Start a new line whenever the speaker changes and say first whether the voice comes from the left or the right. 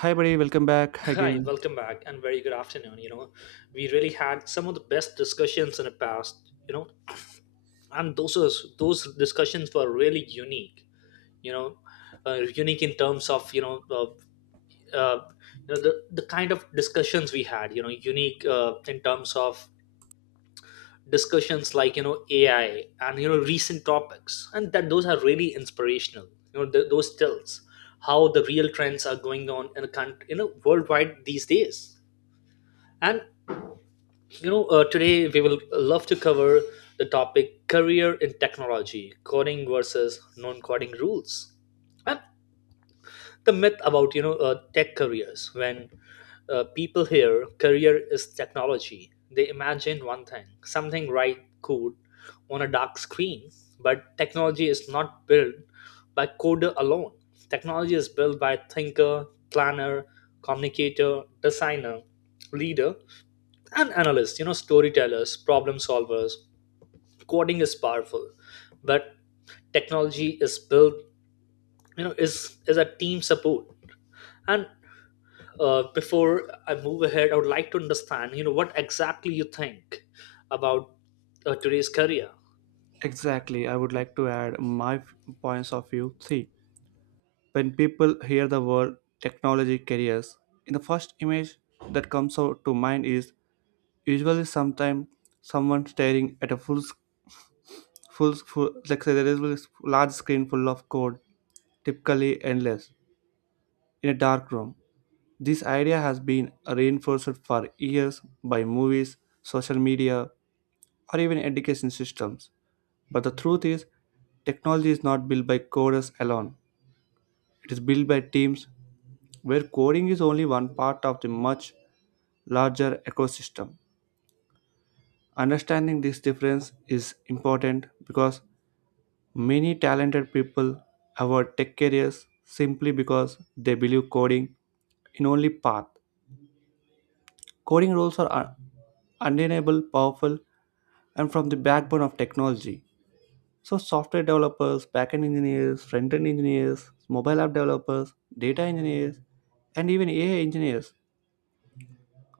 right: Hi, buddy. Welcome back
left: Hi,
right: again.
left: welcome back and very good afternoon. We really had some of the best discussions in the past, and those discussions were really unique, you know, unique in terms of, uh, you know the, the kind of discussions we had, unique in terms of discussions like, AI and, recent topics. And that those are really inspirational, those tells how the real trends are going on in a country, worldwide these days. And today we will love to cover the topic career in technology, coding versus non-coding rules, and the myth about tech careers. When people hear career is technology, they imagine one thing, something right code on a dark screen. But technology is not built by coder alone. Technology is built by thinker, planner, communicator, designer, leader, and analysts, storytellers, problem solvers. Coding is powerful, but technology is built, is a team support. And Before I move ahead, I would like to understand, what exactly you think about today's career.
right: Exactly. I would like to add my points of view. See, when people hear the word technology careers, in the first image that comes out to mind is usually sometime someone staring at a full, like say there is a large screen full of code, typically endless, in a dark room. This idea has been reinforced for years by movies, social media, or even education systems. But the truth is, technology is not built by coders alone. It is built by teams where coding is only one part of the much larger ecosystem. Understanding this difference is important because many talented people avoid tech careers simply because they believe coding in only path. Coding roles are undeniable, powerful, and from the backbone of technology. So software developers, backend engineers, front-end engineers, mobile app developers, data engineers, and even AI engineers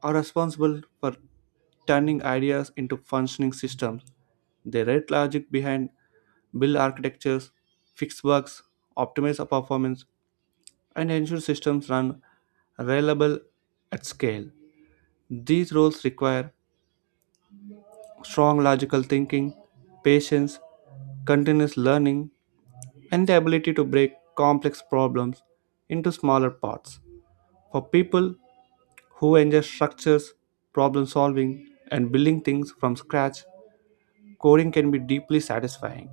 right: are responsible for turning ideas into functioning systems. They write logic behind build architectures, fix bugs, optimize performance, and ensure systems run reliable at scale. These roles require strong logical thinking, patience, continuous learning, and the ability to break complex problems into smaller parts. For people who enjoy structures, problem solving, and building things from scratch, coding can be deeply satisfying.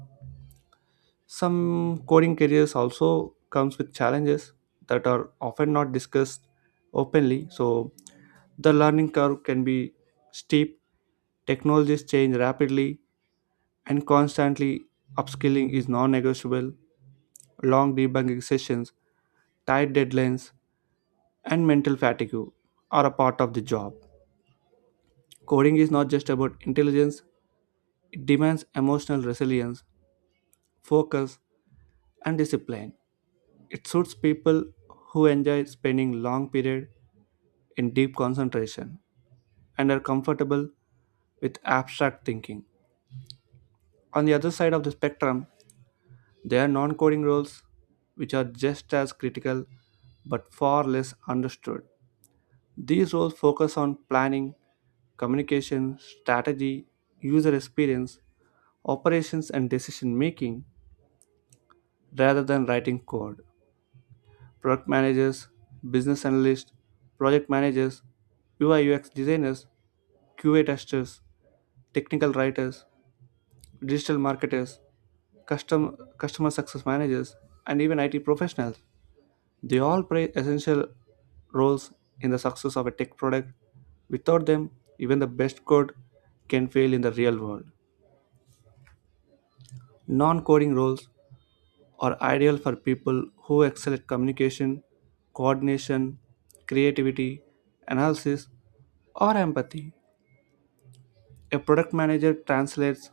right: Some coding careers also comes with challenges that are often not discussed openly, so the learning curve can be steep, technologies change rapidly, and constantly upskilling is non negotiable. Long debugging sessions, tight deadlines, and mental fatigue are a part of the job. Coding is not just about intelligence, it demands emotional resilience, focus, and discipline. It suits people who enjoy spending long periods in deep concentration and are comfortable with abstract thinking. On the other side of the spectrum, there are non coding roles which are just as critical but far less understood. These roles focus on planning, communication, strategy, user experience, operations, and decision making rather than writing code. Product managers, business analysts, project managers, UI UX designers, QA testers, technical writers, digital marketers, customer success managers, and even IT professionals, they all play essential roles in the success of a tech product. Without them, even the best code can fail in the real world. Non coding roles are ideal for people who excel at communication, coordination, creativity, analysis, or empathy. A product manager translates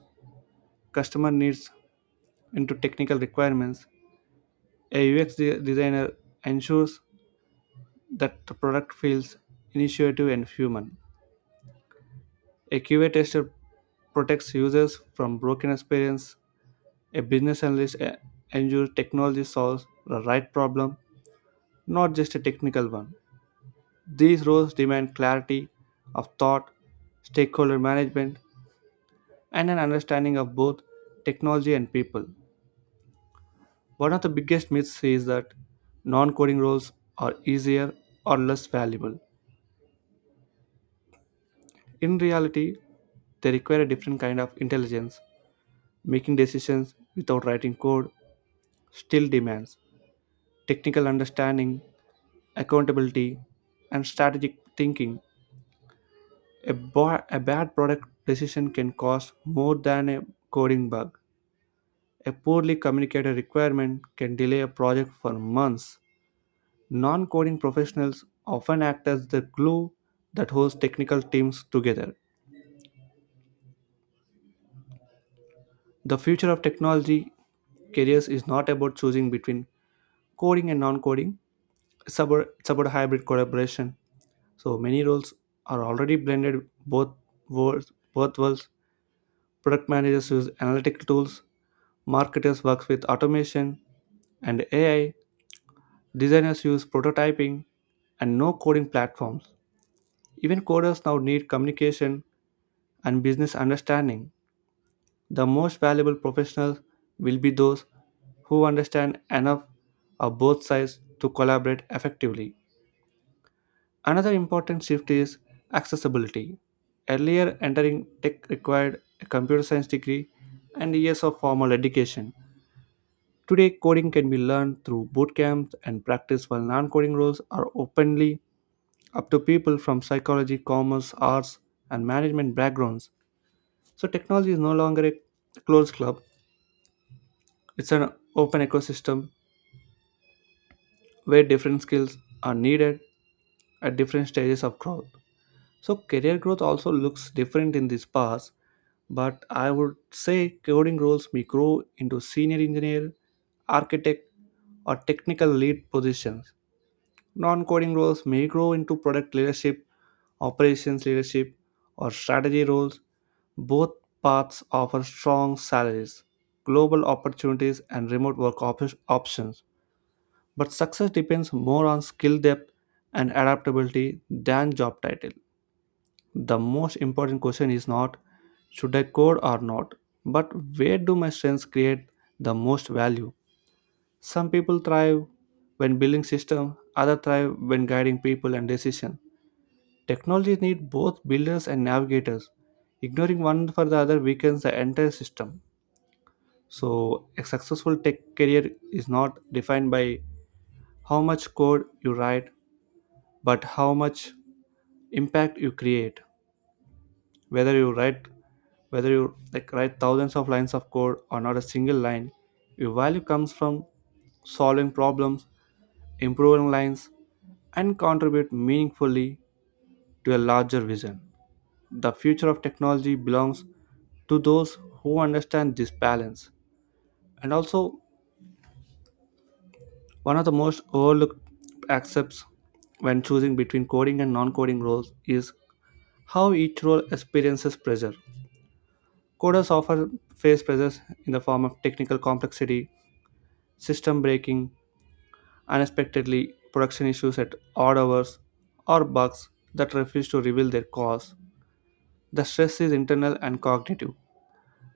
right: customer needs into technical requirements. A UX designer ensures that the product feels initiative and human. A QA tester protects users from broken experience. A business analyst ensures technology solves the right problem, not just a technical one. These roles demand clarity of thought, stakeholder management, and an understanding of both technology and people. One of the biggest myths is that non coding roles are easier or less valuable. In reality, they require a different kind of intelligence, making decisions without writing code, still demands technical understanding, accountability, and strategic thinking. A bad product decision can cost more than a coding bug. A poorly communicated requirement can delay a project for months. Non coding professionals often act as the glue that holds technical teams together. The future of technology careers is not about choosing between coding and non coding, it's about hybrid collaboration. So many roles are already blended both worlds. Both worlds. Product managers use analytical tools, marketers work with automation and AI, designers use prototyping and no coding platforms. Even coders now need communication and business understanding. The most valuable professionals will be those who understand enough of both sides to collaborate effectively. Another important shift is accessibility. Earlier, entering tech required a computer science degree and years of formal education. Today, coding can be learned through boot camps and practice, while non coding roles are openly up to people from psychology, commerce, arts, and management backgrounds. So, technology is no longer a closed club, it's an open ecosystem where different skills are needed at different stages of growth. So career growth also looks different in this path, but I would say coding roles may grow into senior engineer, architect, or technical lead positions. Non-coding roles may grow into product leadership, operations leadership, or strategy roles. Both paths offer strong salaries, global opportunities, and remote options. But success depends more on skill depth and adaptability than job title. The most important question is not should I code or not, but where do my strengths create the most value? Some people thrive when building systems, others thrive when guiding people and decisions. Technologies need both builders and navigators. Ignoring one for the other weakens the entire system. So, a successful tech career is not defined by how much code you write, but how much impact you create. Whether you write whether you like write thousands of lines of code or not a single line, your value comes from solving problems, improving lines, and contribute meaningfully to a larger vision. The future of technology belongs to those who understand this balance. And also, one of the most overlooked aspects when choosing between coding and non-coding roles is how each role experiences pressure. Coders often face pressures in the form of technical complexity, system breaking, unexpectedly production issues at odd hours, or bugs that refuse to reveal their cause. The stress is internal and cognitive.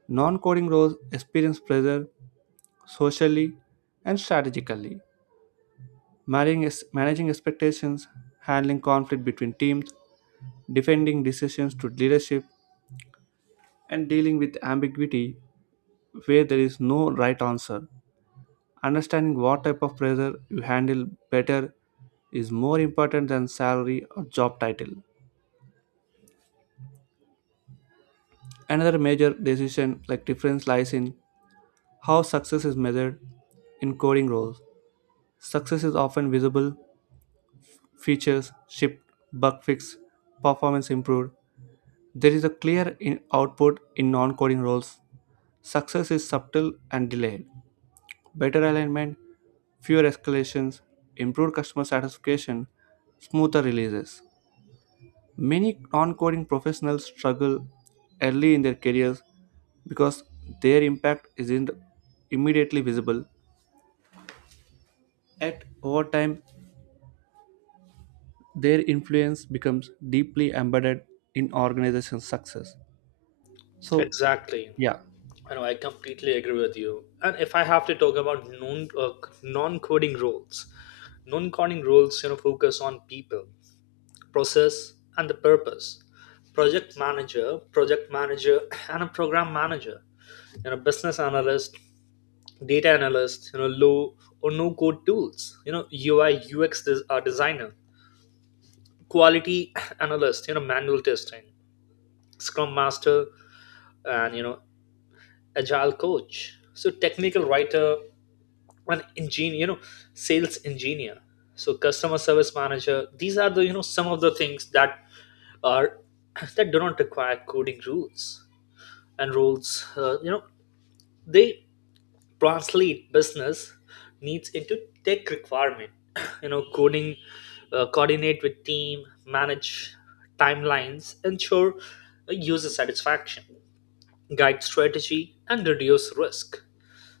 right: Non coding roles experience pressure socially and strategically, managing expectations, handling conflict between teams, defending decisions to leadership, and dealing with ambiguity where there is no right answer. Understanding what type of pressure you handle better is more important than salary or job title. Another major decision like difference lies in how success is measured in coding roles. Success is often visible, features shipped, bug fixed, performance improved. There is a clear in output in non-coding roles. Success is subtle and delayed. Better alignment, fewer escalations, improved customer satisfaction, smoother releases. Many non coding professionals struggle early in their careers because their impact isn't immediately visible. At over time, their influence becomes deeply embedded in organization success. So,
left: Exactly.
right: yeah,
left: I know I completely agree with you. And if I have to talk about non coding roles, non coding roles, focus on people, process, and the purpose: project manager, and a program manager, business analyst, data analyst, low or no code tools, UI UX designer, quality analyst, manual testing, scrum master, and agile coach, so technical writer, an engineer, sales engineer, so customer service manager. These are the some of the things that are that do not require coding rules and roles. They translate business needs into tech requirement. Coding coordinate with team, manage timelines, ensure user satisfaction, guide strategy, and reduce risk.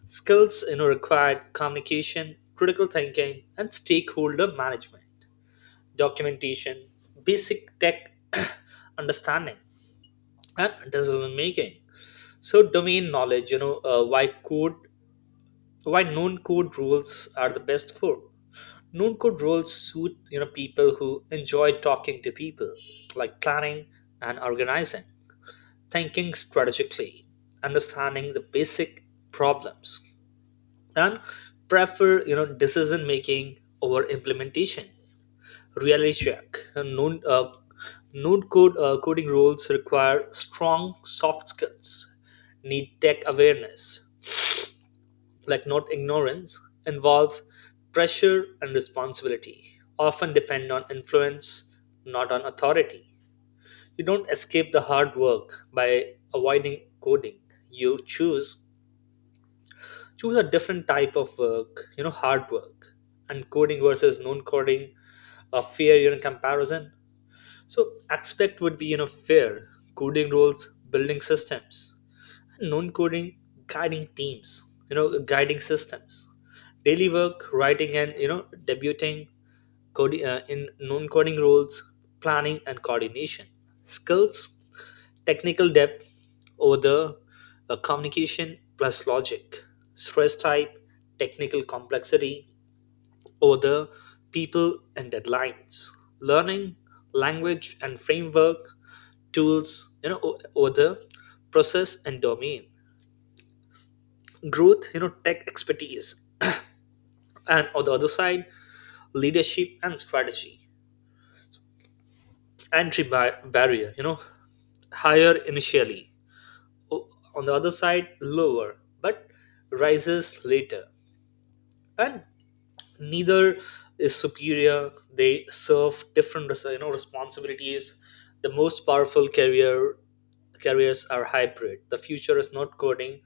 left: Skills required: communication, critical thinking, and stakeholder management, documentation, basic tech understanding, and decision making. So domain knowledge. Why code, why known code rules are the best for. Known code rules suit, people who enjoy talking to people, like planning and organizing, thinking strategically, understanding the basic problems, and prefer, decision making over implementation. Reality check. Known Node code Coding rules require strong soft skills, need tech awareness, like not ignorance, involve pressure and responsibility, often depend on influence, not on authority. You don't escape the hard work by avoiding coding. You choose a different type of work, hard work. And coding versus non-coding, a fair, comparison. So aspect would be fair: coding roles, building systems. Non-coding, guiding teams, guiding systems. Daily work: writing and debuting coding in non-coding roles, planning and coordination. Skills: technical depth over the communication plus logic. Stress type: technical complexity over the people and deadlines. Learning: language and framework tools, over the process and domain. Growth: tech expertise, and on the other side leadership and strategy. Entry barrier, higher initially, o- on the other side lower but rises later. And neither is superior. They serve different responsibilities. The most powerful careers are hybrid. The future is not coding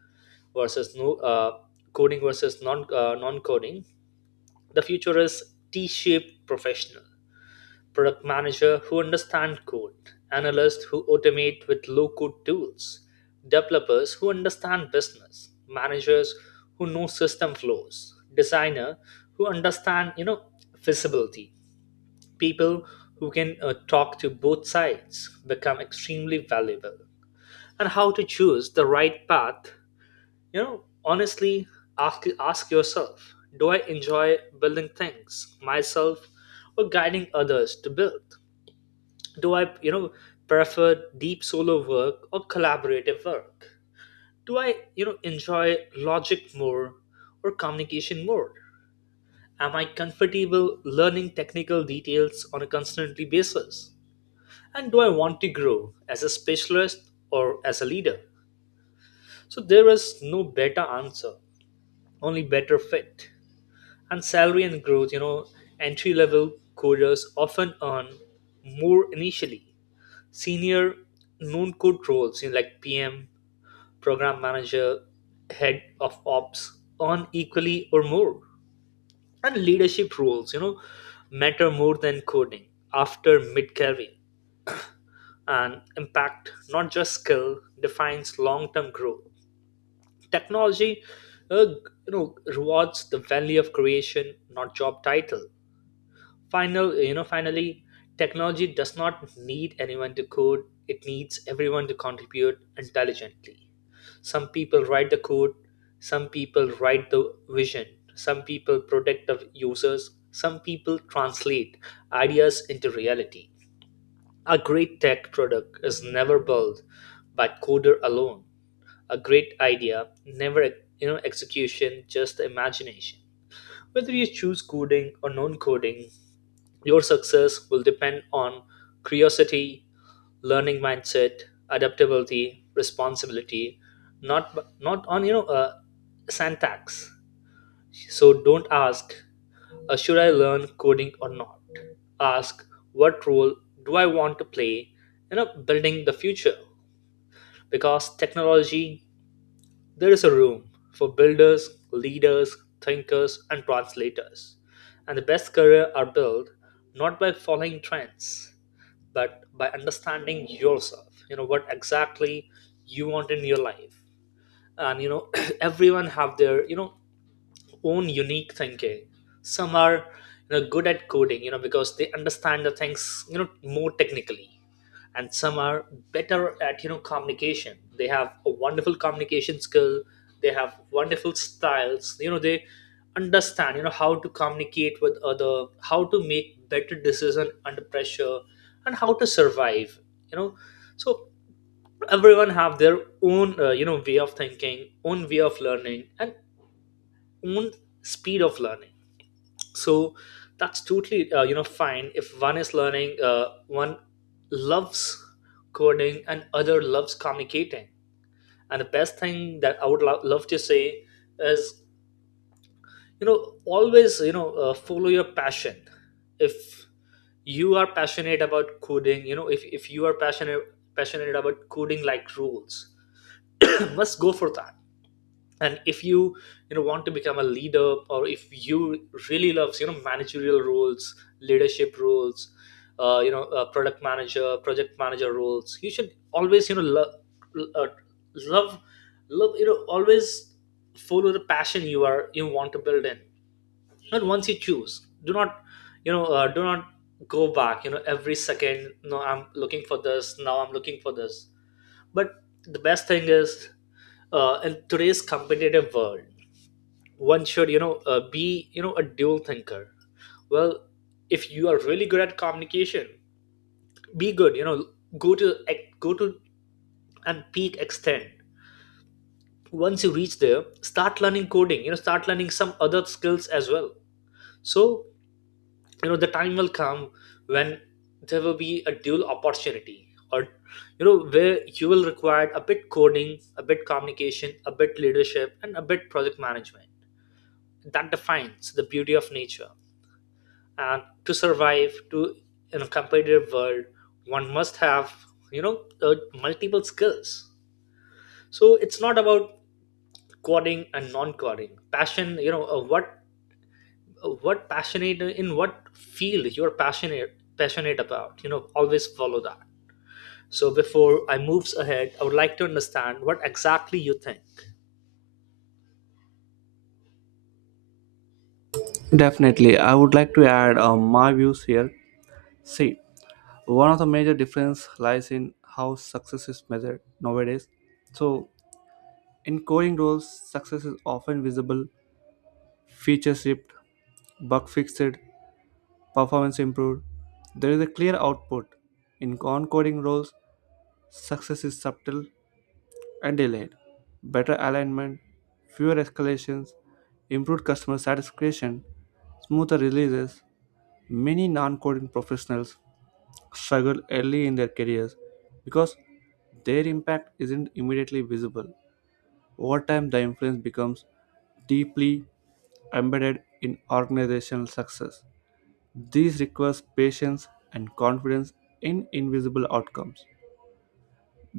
left: versus no coding versus non non coding. The future is T-shaped professional. Product manager who understand code, analysts who automate with low-code tools, developers who understand business, managers who know system flows, designer who understand, feasibility, people who can talk to both sides become extremely valuable. And how to choose the right path, honestly, ask yourself: do I enjoy building things myself or guiding others to build? Do I, prefer deep solo work or collaborative work? Do I, enjoy logic more or communication more? Am I comfortable learning technical details on a constantly basis? And do I want to grow as a specialist or as a leader? So there is no better answer, only better fit. And salary and growth: entry level coders often earn more initially. Senior known code roles, like PM, program manager, head of ops, earn equally or more. And leadership roles, matter more than coding after mid career. And impact, not just skill, defines long term growth. Technology, uh, rewards the value of creation, not job title. Finally, technology does not need anyone to code. It needs everyone to contribute intelligently. Some people write the code, some people write the vision, some people protect the users, some people translate ideas into reality. A great tech product is never built by coder alone. A great idea never, execution just imagination. Whether you choose coding or non-coding, your success will depend on curiosity, learning mindset, adaptability, responsibility, not on syntax. So don't ask, should I learn coding or not? Ask what role do I want to play in know, building the future, because technology there is a room for builders, leaders, thinkers, and translators. And the best career are built not by following trends but by understanding yourself, what exactly you want in your life. And everyone have their own unique thinking. Some are good at coding, because they understand the things more technically. And some are better at communication. They have a wonderful communication skill. They have wonderful styles, they understand how to communicate with other, how to make better decision under pressure, and how to survive, you know so everyone have their own, way of thinking, own way of learning, and own speed of learning. So that's totally fine if one is learning, one loves coding and other loves communicating. And the best thing that I would love to say is, always, follow your passion. If you are passionate about coding, if you are passionate about coding like rules, must go for that. And if you you know want to become a leader, or if you really loves managerial roles, leadership roles, product manager, project manager roles, you should always love, uh, love always follow the passion you want to build in. And once you choose, do not, do not go back every second. No, I'm looking for this, now I'm looking for this. But the best thing is, in today's competitive world, one should be a dual thinker. Well, if you are really good at communication, be good, go to go to and peak extent. Once you reach there, start learning coding, start learning some other skills as well. So the time will come when there will be a dual opportunity, or where you will require a bit coding, a bit communication, a bit leadership, and a bit project management. That defines the beauty of nature. And to survive, to in a competitive world, one must have, you know uh, multiple skills. So it's not about coding and non-coding. Passion, what passionate in what field you're passionate about, always follow that. So before I moves ahead, I would like to understand what exactly you think.
right: definitely. I would like to add my views here. See, one of the major difference lies in how success is measured nowadays. So, in coding roles, success is often visible, feature shipped, bug fixed, performance improved. There is a clear output. In non-coding roles, success is subtle and delayed. Better alignment, fewer escalations, improved customer satisfaction, smoother releases. Many non-coding professionals struggle early in their careers because their impact isn't immediately visible. Over time, the influence becomes deeply embedded in organizational success. These requires patience and confidence in invisible outcomes.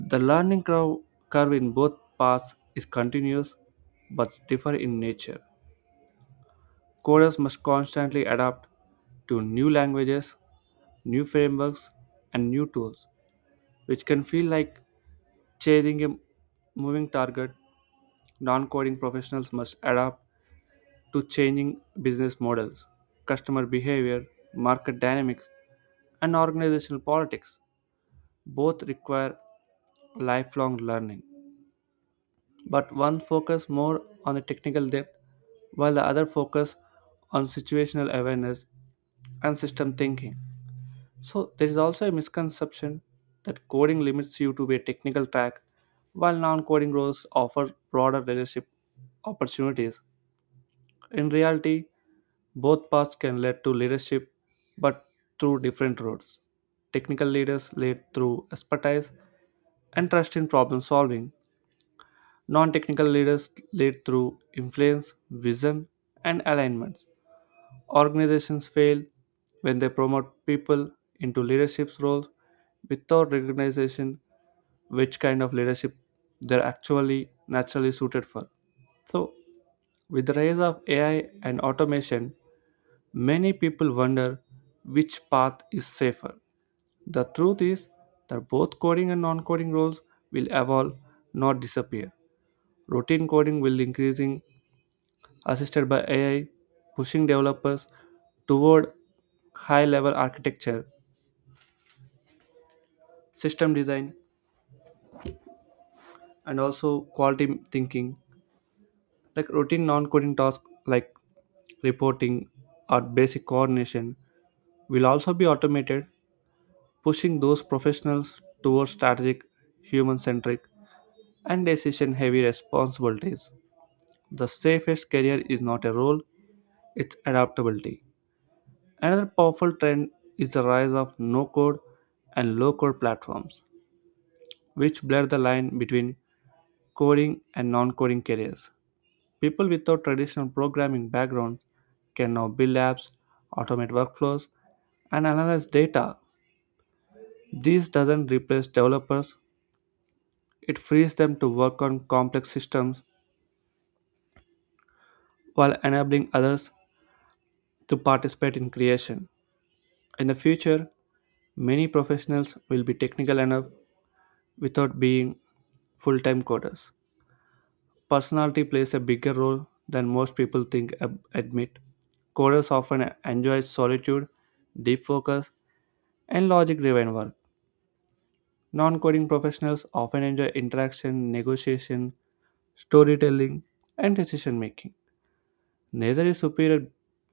right: The learning curve in both paths is continuous but differ in nature. Coders must constantly adapt to new languages, new frameworks, and new tools, which can feel like chasing a moving target. Non coding professionals must adapt to changing business models, customer behavior, market dynamics, and organizational politics. Both require lifelong learning. But one focus more on the technical depth while the other focus on situational awareness and system thinking. So there is also a misconception that coding limits you to be a technical track while non-coding roles offer broader leadership opportunities. In reality, both paths can lead to leadership but through different roads. Technical leaders lead through expertise and trust in problem solving. Non technical leaders lead through influence, vision, and alignment. Organizations fail when they promote people into leadership roles without recognition which kind of leadership they're actually naturally suited for. So, with the rise of AI and automation, many people wonder which path is safer. The truth is that both coding and non coding roles will evolve, not disappear. Routine coding will increasing assisted by AI, pushing developers toward high level architecture, system design, and also quality thinking. Like routine non coding tasks like reporting or basic coordination will also be automated, pushing those professionals towards strategic, human centric, and decision heavy responsibilities. The safest career is not a role, it's adaptability. Another powerful trend is the rise of no code and low code platforms, which blur the line between coding and non coding careers. People without traditional programming background can now build apps, automate workflows, and analyze data. This doesn't replace developers, it frees them to work on complex systems while enabling others to participate in creation. In the future, many professionals will be technical enough without being full time coders. Personality plays a bigger role than most people admit. Coders often enjoy solitude, deep focus, and logic driven work. Non coding professionals often enjoy interaction, negotiation, storytelling, and decision making. Neither is superior.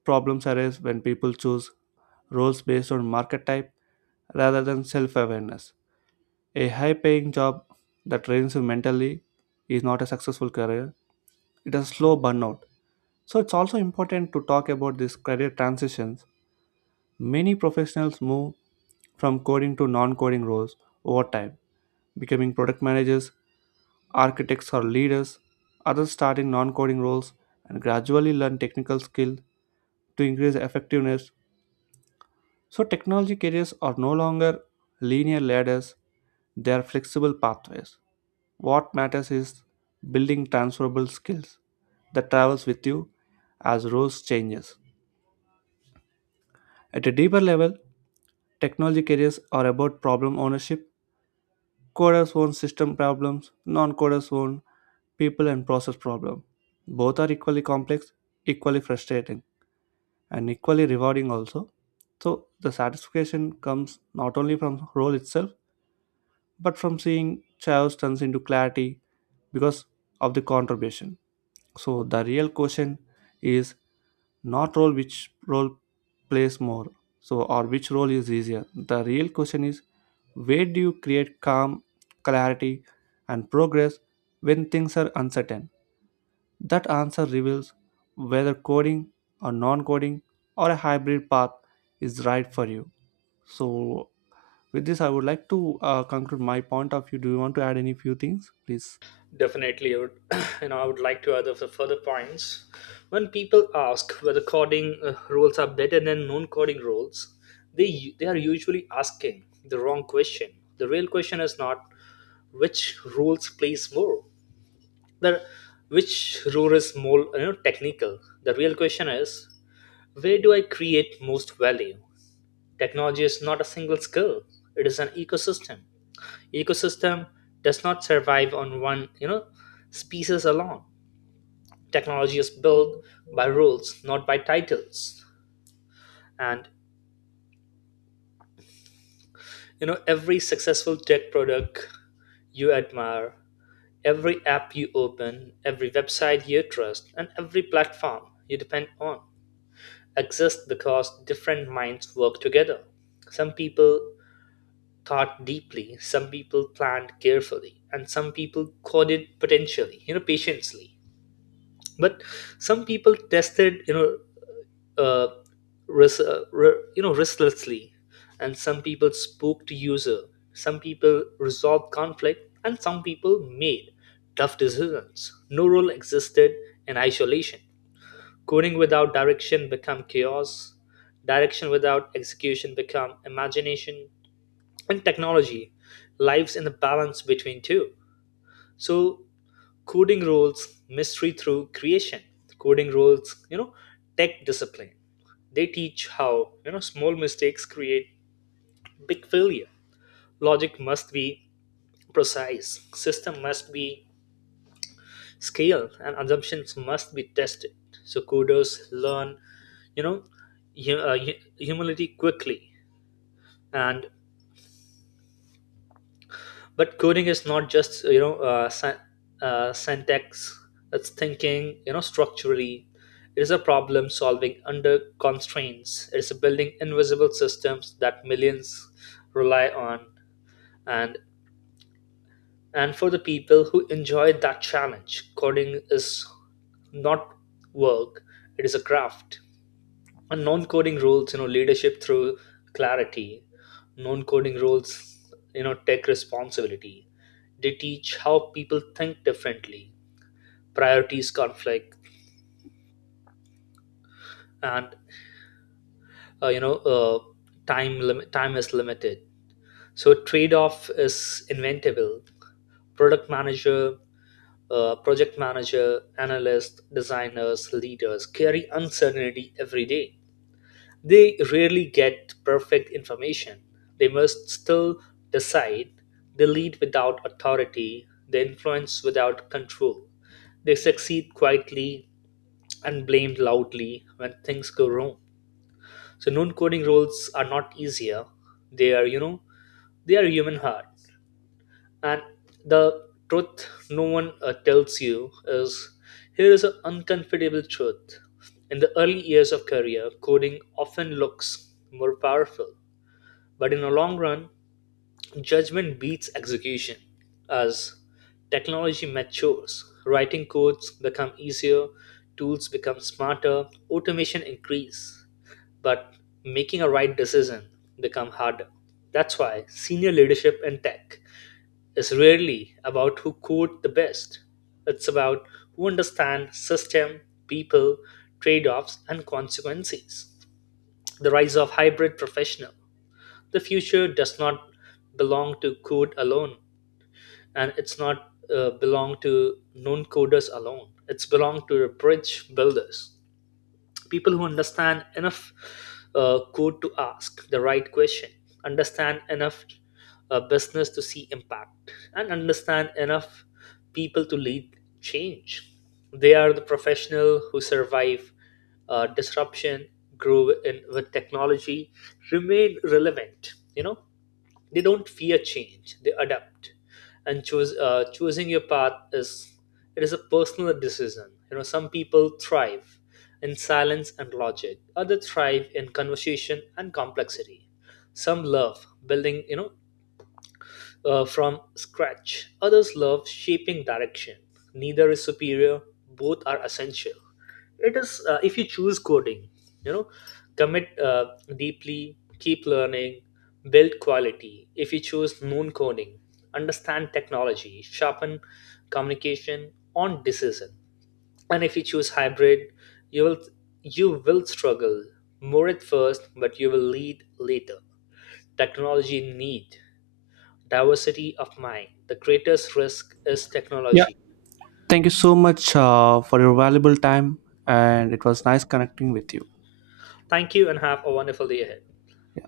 right: Problems arise when people choose roles based on market type rather than self awareness. A high paying job that drains you mentally is not a successful career, it is a slow burnout. So it's also important to talk about these career transitions. Many professionals move from coding to non coding roles over time, becoming product managers, architects, or leaders. Others start in non coding roles and gradually learn technical skill to increase effectiveness. So technology careers are no longer linear ladders, they are flexible pathways. What matters is building transferable skills that travels with you as roles changes. At a deeper level, technology careers are about problem ownership. Coders own system problems, non-coders own people and process problem. Both are equally complex, equally frustrating, and equally rewarding also. So the satisfaction comes not only from role itself, but from seeing chaos turns into clarity because of the contribution. So the real question is not role which role plays more, so or which role is easier. The real question is, where do you create calm, clarity, and progress when things are uncertain? That answer reveals whether coding or non-coding or a hybrid path is right for you. So with this I would like to conclude my point of view. Do you want to add any few things please?
left: Definitely, I would like to add a further points. When people ask whether coding rules are better than non-coding rules, they are usually asking the wrong question. The real question is not which rules plays more, the which rule is more technical. The real question is, where do I create most value? Technology is not a single skill; it is an ecosystem. Ecosystem does not survive on one, species alone. Technology is built by rules, not by titles. And every successful tech product you admire, every app you open, every website you trust, and every platform you depend on exists because different minds work together. Some people thought deeply, some people planned carefully, and some people coded potentially, patiently. But some people tested, uh, restlessly, and some people spoke to user, some people resolved conflict, and some people made tough decisions. No role existed in isolation. Coding without direction become chaos, direction without execution become imagination, and technology lives in the balance between two. So coding roles mystery through creation. Coding roles, tech discipline. They teach how, small mistakes create big failure. Logic must be precise, system must be scaled, and assumptions must be tested. So coders learn, you know humility quickly. And But coding is not just, syntax. It's thinking, structurally. It is a problem solving under constraints. It's building invisible systems that millions rely on. And and for the people who enjoy that challenge, coding is not work, it is a craft. And non-coding roles, leadership through clarity. Non-coding roles, tech responsibility. They teach how people think differently, priorities conflict, and uh, you know uh, time is limited. So trade-off is inventable. Product manager, project manager, analyst, designers, leaders carry uncertainty every day. They rarely get perfect information. They must still decide. They lead without authority. They influence without control. They succeed quietly and blamed loudly when things go wrong. So non-coding roles are not easier. They are, you know, they are human heart. And the truth no one tells you is, here is an uncomfortable truth. In the early years of career, coding often looks more powerful. But in the long run, judgment beats execution. As technology matures, writing codes become easier, tools become smarter, automation increase, but making a right decision become harder. That's why senior leadership in tech is rarely about who code the best. It's about who understands system, people, trade-offs and consequences. The rise of hybrid professional: the future does not belong to code alone, and it's not belong to non-coders alone. It's belong to the bridge builders, people who understand enough code to ask the right question, understand enough business to see impact, and understand enough people to lead change. They are the professional who survive disruption, grow in, with technology, remain relevant. They don't fear change, they adapt and choose choosing your path is, it is a personal decision. Some people thrive in silence and logic, others thrive in conversation and complexity. Some love building, from scratch, others love shaping direction. Neither is superior, both are essential. It is If you choose coding, you know commit deeply, keep learning, build quality. If you choose non coding, understand technology, sharpen communication on decision. And if you choose hybrid, you will you will struggle more at first but you will lead later. Technology need diversity of mind. The greatest risk is
right: Yeah,
left: technology.
right: thank you so much for your valuable time, and it was nice connecting with you.
left: Thank you and have a wonderful day ahead.
right: Yeah.